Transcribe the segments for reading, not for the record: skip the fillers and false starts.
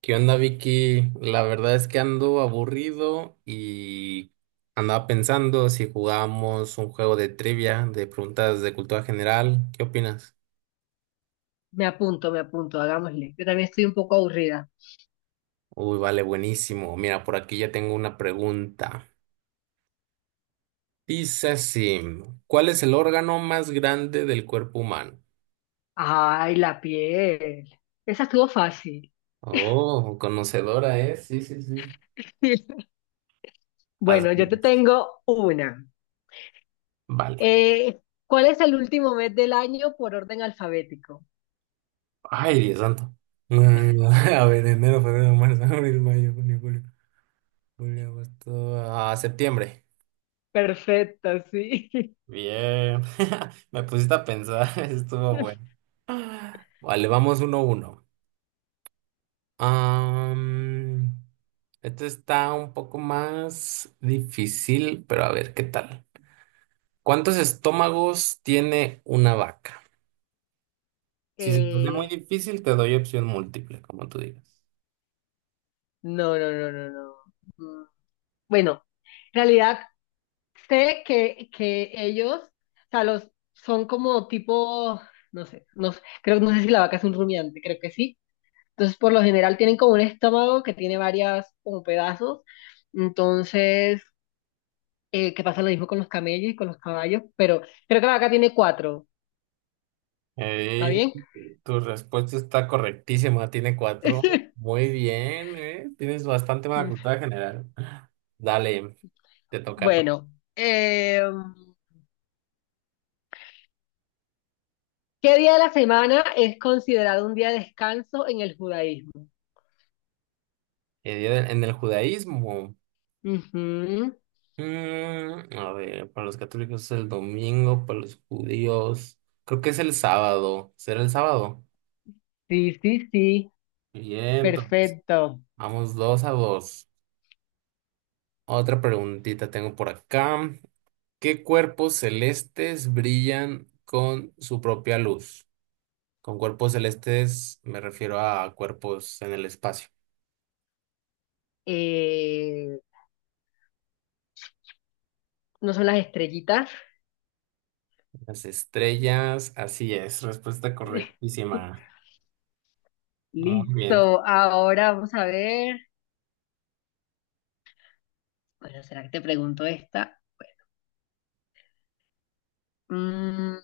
¿Qué onda, Vicky? La verdad es que ando aburrido y andaba pensando si jugábamos un juego de trivia, de preguntas de cultura general. ¿Qué opinas? Me apunto, hagámosle. Yo también estoy un poco aburrida. Uy, vale, buenísimo. Mira, por aquí ya tengo una pregunta. Dice así, ¿cuál es el órgano más grande del cuerpo humano? Ay, la piel. Esa estuvo fácil. Oh, conocedora, ¿eh? Sí, sí, sí. Bueno, Así yo te es. tengo una. Vale. Eh, ¿Cuál es el último mes del año por orden alfabético? Ay, Dios santo. A ver, enero, febrero, marzo, abril, mayo, junio, julio. Julio, agosto, a septiembre. Perfecto, sí. Bien, me pusiste a pensar, estuvo bueno. Vale, vamos uno a uno. Am, esto está un poco más difícil, pero a ver qué tal. ¿Cuántos estómagos tiene una vaca? Si se te hace muy Eh, difícil, te doy opción múltiple, como tú digas. no, no, no, no, no. Mm, Bueno, en realidad sé que ellos, o sea, los son como tipo, no sé, creo, no sé si la vaca es un rumiante, creo que sí. Entonces, por lo general tienen como un estómago que tiene varias como pedazos. Entonces, que pasa lo mismo con los camellos y con los caballos, pero creo que la vaca tiene cuatro. ¿Está Ey, bien? tu respuesta está correctísima, tiene cuatro. Muy bien, ¿eh? Tienes bastante buena cultura general. Dale, te toca. Bueno, eh, ¿qué día de la semana es considerado un día de descanso en el judaísmo? En el judaísmo, Ujú. A ver, para los católicos es el domingo, para los judíos, creo que es el sábado. ¿Será el sábado? Sí, sí, sí, Bien, entonces, perfecto. vamos dos a dos. Otra preguntita tengo por acá. ¿Qué cuerpos celestes brillan con su propia luz? Con cuerpos celestes me refiero a cuerpos en el espacio. Eh, ¿No son las estrellitas? Las estrellas, así es, respuesta correctísima. Muy bien. Listo, ahora vamos a ver. Bueno, ¿será que te pregunto esta? Mm,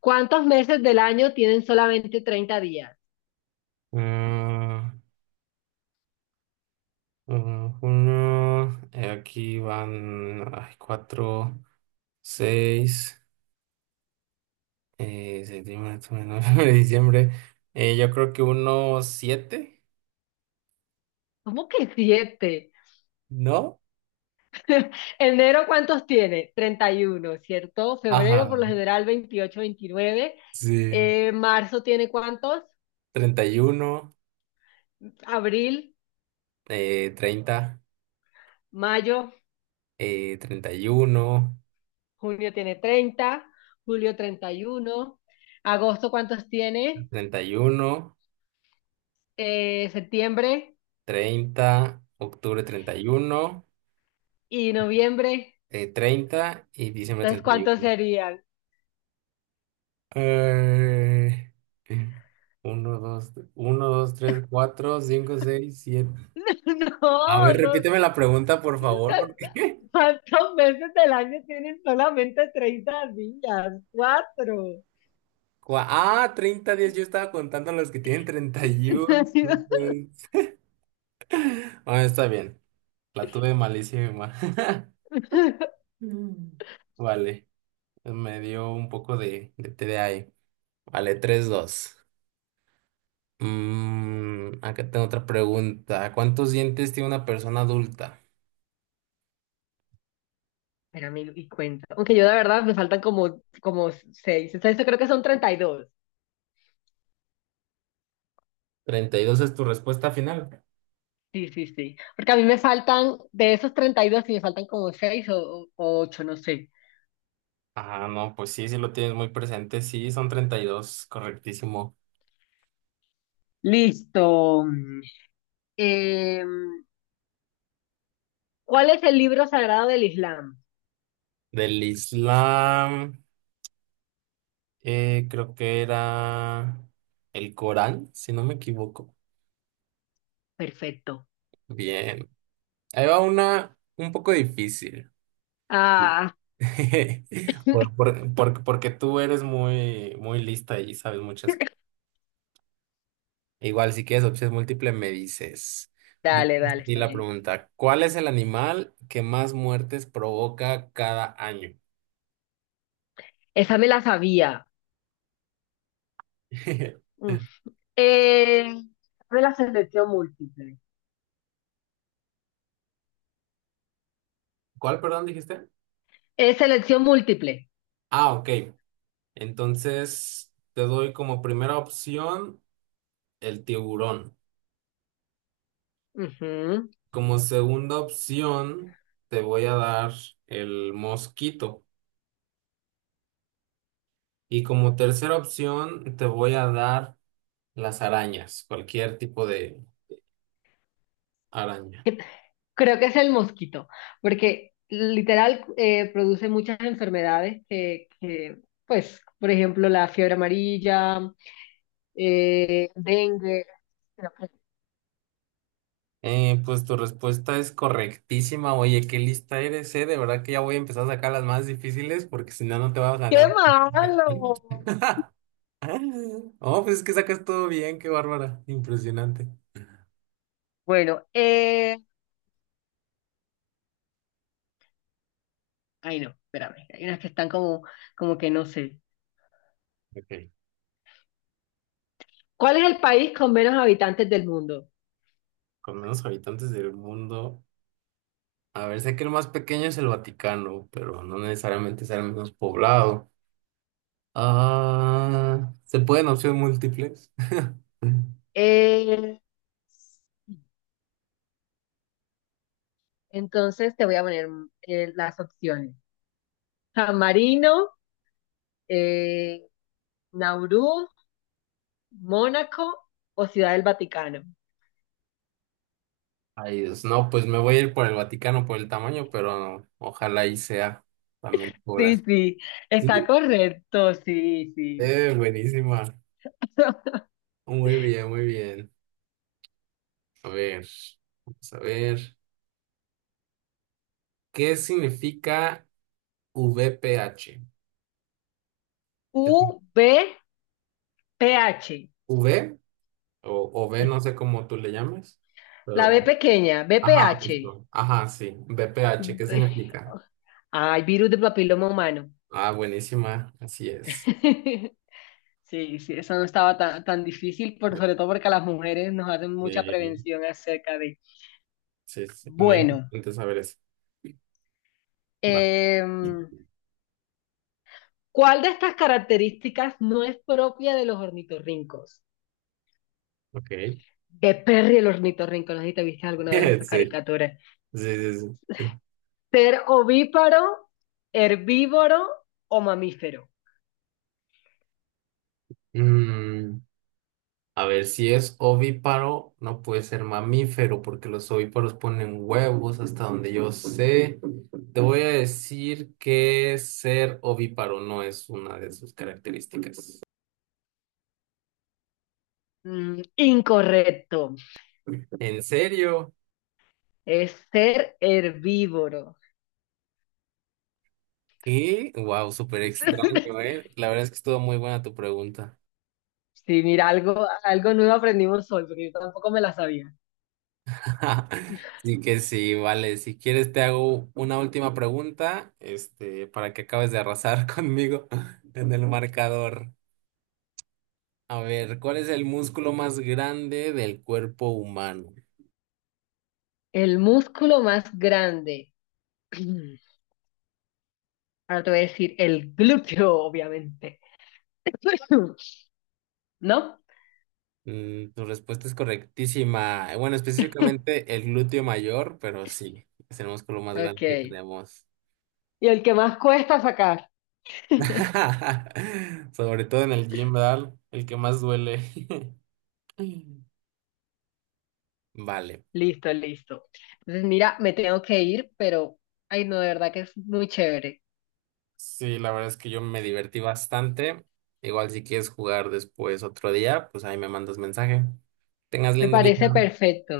¿Cuántos meses del año tienen solamente treinta días? Mm, uno, aquí van ay, cuatro, seis, septiembre, octubre, noviembre, diciembre. Yo creo que uno, siete, ¿Cómo que siete? ¿no? Enero, ¿cuántos tiene? 31, ¿cierto? Febrero, Ajá, por lo general, veintiocho, veintinueve. sí. ¿Marzo tiene cuántos? 31, Abril, 30, mayo, 31, junio tiene 30, julio 31, agosto, ¿cuántos tiene? 31, Septiembre 30 octubre 31, y noviembre. 30 y diciembre Entonces, ¿cuántos 31. serían? Eh, uno dos uno dos tres cuatro cinco seis siete. A ver, No, repíteme la pregunta, por no, favor, porque... ¿cuántos meses del año tienen solamente 30 días? Cuatro. Ah, 30 días, yo estaba contando los que tienen 31. No puede ser. Bueno, está bien, la tuve malísima. Mm. Vale, me dio un poco de TDAH. Vale, 3 dos. Mm, acá tengo otra pregunta. ¿Cuántos dientes tiene una persona adulta? Pero me y cuenta. Aunque yo de verdad me faltan como seis. Entonces yo creo que son 32. ¿32 es tu respuesta final? Sí, sí, sí. Porque a mí me faltan, de esos 32 sí me faltan como seis o ocho, no sé. Ah, no, pues sí, sí lo tienes muy presente. Sí, son 32, correctísimo. Listo. Eh, ¿Cuál es el libro sagrado del Islam? Del Islam, creo que era el Corán, si no me equivoco. Perfecto. Bien. Ahí va una un poco difícil. Sí. Ah, Porque tú eres muy, muy lista y sabes muchas. Igual, si quieres opción múltiple me dices. Dice dale, dale, así está la bien. pregunta, ¿cuál es el animal que más muertes provoca cada año? Esa me la sabía. Mm. Eh, De la selección múltiple. ¿Cuál, perdón, dijiste? Es selección múltiple. Ah, ok. Entonces, te doy como primera opción el tiburón. Ujú. Como segunda opción, te voy a dar el mosquito. Y como tercera opción, te voy a dar las arañas, cualquier tipo de araña. Creo que es el mosquito, porque literal produce muchas enfermedades pues, por ejemplo, la fiebre amarilla, dengue. Pues tu respuesta es correctísima. Oye, qué lista eres, eh. De verdad que ya voy a empezar a sacar las más difíciles porque si no, no te vas a ¡Qué ganar. Ya. malo! Oh, pues es que sacas todo bien, qué bárbara. Impresionante. Bueno, ay no, espérame, hay unas que están como, como que no sé. Ok. ¿Cuál es el país con menos habitantes del mundo? Con menos habitantes del mundo. A ver, sé que el más pequeño es el Vaticano, pero no necesariamente será el menos poblado. Ah, ¿se pueden opciones múltiples? Eh, Entonces te voy a poner las opciones. San Marino, eh, Nauru, Mónaco o Ciudad del Vaticano. Ay, Dios, no, pues me voy a ir por el Vaticano por el tamaño, pero ojalá y sea también Sí, población. sí, está Sí. correcto, sí, sí. Buenísima. Muy bien, muy bien. A ver, vamos a ver. ¿Qué significa VPH? ¿Es U B P H, ¿V o V? No sé cómo tú le llames, la pero... B pequeña, B Ajá, BPH. justo. Ajá, sí. VPH, ¿qué B- significa? Ay, virus de papiloma humano. Ah, buenísima. Así es. Sí, sí, eso no estaba tan, tan difícil, sobre todo porque a las mujeres nos hacen mucha Sí, prevención acerca de... sí, sí. Muy Bueno, importante saber eso. Va, em, ¿cuál de estas características no es propia de los ornitorrincos? ok. De Perry el ornitorrinco, no sé si te viste alguna vez Sí, esa sí, caricatura. sí, sí. Ser ovíparo, herbívoro o mamífero. Mm, a ver, si es ovíparo, no puede ser mamífero, porque los ovíparos ponen huevos hasta donde yo sé. Te voy a decir que ser ovíparo no es una de sus características. Incorrecto. ¿En serio? Es ser herbívoro. ¡Y wow, súper extraño, ¿eh? La verdad es que estuvo muy buena tu pregunta. Sí, mira, algo nuevo aprendimos hoy, porque yo tampoco me la sabía. Así que sí, vale. Si quieres, te hago una última pregunta, este, para que acabes de arrasar conmigo en el marcador. A ver, ¿cuál es el músculo más grande del cuerpo humano? El músculo más grande. Ahora te voy a decir el glúteo, obviamente. ¿No? Tu respuesta es correctísima. Bueno, específicamente el glúteo mayor, pero sí, es el músculo más Ok. grande que tenemos. Y el que más cuesta sacar. Sobre todo en el gym, ¿verdad? El que más duele. Vale. Listo, listo. Entonces, mira, me tengo que ir, pero, ay, no, de verdad que es muy chévere. Sí, la verdad es que yo me divertí bastante. Igual si quieres jugar después otro día, pues ahí me mandas mensaje. Tengas Me lindo día. parece perfecto.